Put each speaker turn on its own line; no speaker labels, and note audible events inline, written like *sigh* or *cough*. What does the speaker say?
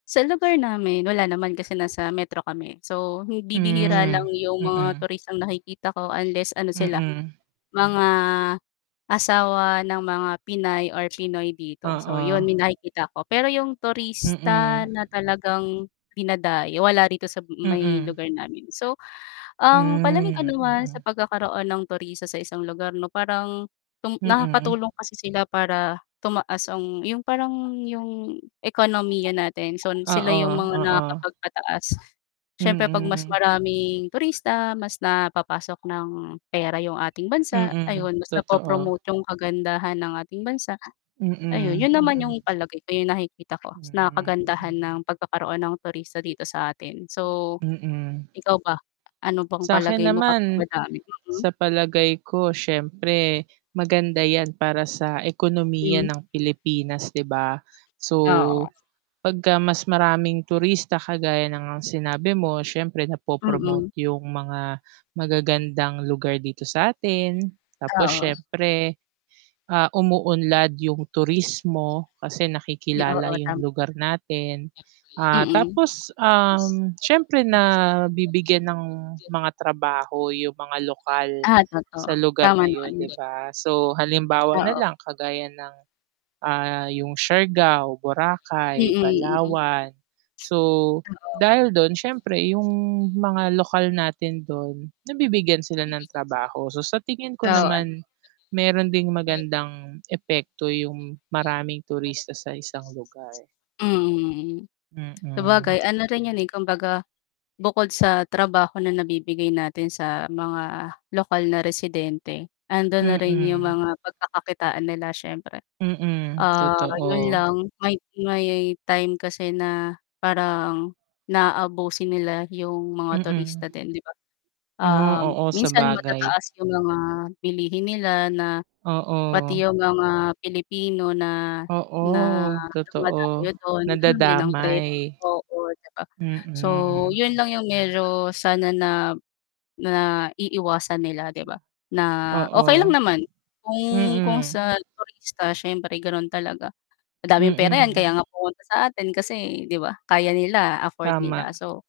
Sa lugar namin, wala naman. Kasi nasa Metro kami. So bibihira lang
Hmm.
yung mga
Mm.
turistang nakikita ko unless ano sila
Mm.
mga asawa ng mga pinay or pinoy dito, so 'yun
Oo.
may nakikita ako. Pero yung
Mm.
turista na talagang dinadayo wala rito sa may
Mm.
lugar namin. So ang palagay ko
Hmm.
naman sa
Mm.
pagkakaroon ng turista sa isang lugar 'no? Parang tong
Mm.
nakakatulong kasi sila para tumaas ang yung parang yung ekonomiya natin. So sila
Oo,
yung mga
oo.
nakakapagpataas siyempre 'pag mas
Mm.
maraming turista mas napapasok ng pera yung ating bansa,
Mm,
ayun mas na
totoo.
po-promote yung kagandahan ng ating bansa. Ayun,
Mm.
'yun naman
Mm
yung palagay ko yung nakikita ko na
Hmm.
kagandahan
Mm.
ng pagkakaroon ng turista dito sa atin. So
Mm.
ikaw ba? Ano bang
Sa'kin
palagay mo kapag
naman,
madami, mm?
sa palagay ko, siyempre maganda 'yan para sa ekonomiya
Mm.
ng Pilipinas, 'di ba? So
Oo.
'pagka mas maraming turista kagaya na ngang sinabi mo, syempre na po
Mm.
promote yung mga magagandang lugar dito sa'tin. Tapos
Oo.
siyempre, ah, umuunlad yung turismo, kasi
Yung
nakikilala
oo
yung
tama.
lugar natin. Ah
Mm.
tapos, um, siyempre nabibigyan ng mga trabaho yung mga lokal
Ah, totoo.
sa lugar
Tama
na yun 'di
'yun.
ba? So halimbawa na
Oo.
lang kagaya ng, ah, yung Siargao, Boracay,
Mm. Mm
Palawan. So,
Oo.
dahil dun siyempre yung mga lokal natin dun nabibigyan sila ng trabaho. So sa tingin ko
*unintelligible*
naman meron ding
Ne
magandang epekto yung maraming turista sa isang lugar.
Mm. Sabagay
Mm.
ano na rin 'yun eh, kumbaga bukod sa trabaho na nabibigay natin sa mga lokal na residente, ando'n na rin yung
Mm.
mga pagkakakitaan nila siyempre.
Mm, *smacks lips*
Ah, 'yun
totoo.
lang may may time kasi na parang na-aabuso nila yung mga turista
Mm.
din 'di ba?
Mm,
Ah
oo,
minsan
sabagay.
matataas yung mga bilihin nila na pati
Oo.
yung mga Pilipino na na
Oo
dumadayo
totoo,
dun ganon din ang
nadadamay.
presyo oo 'di ba? So
Mm.
'yun lang yung medyo sana na naiiwasan nila 'di
Hmm.
ba? Na okay lang
Oo
naman kung kung
Mm.
sa turista siyempre ganon talaga madaming pera yan,
Mm.
kaya nga pumunta sa atin kasi 'di ba aya nila, afford nila.
Tama.
So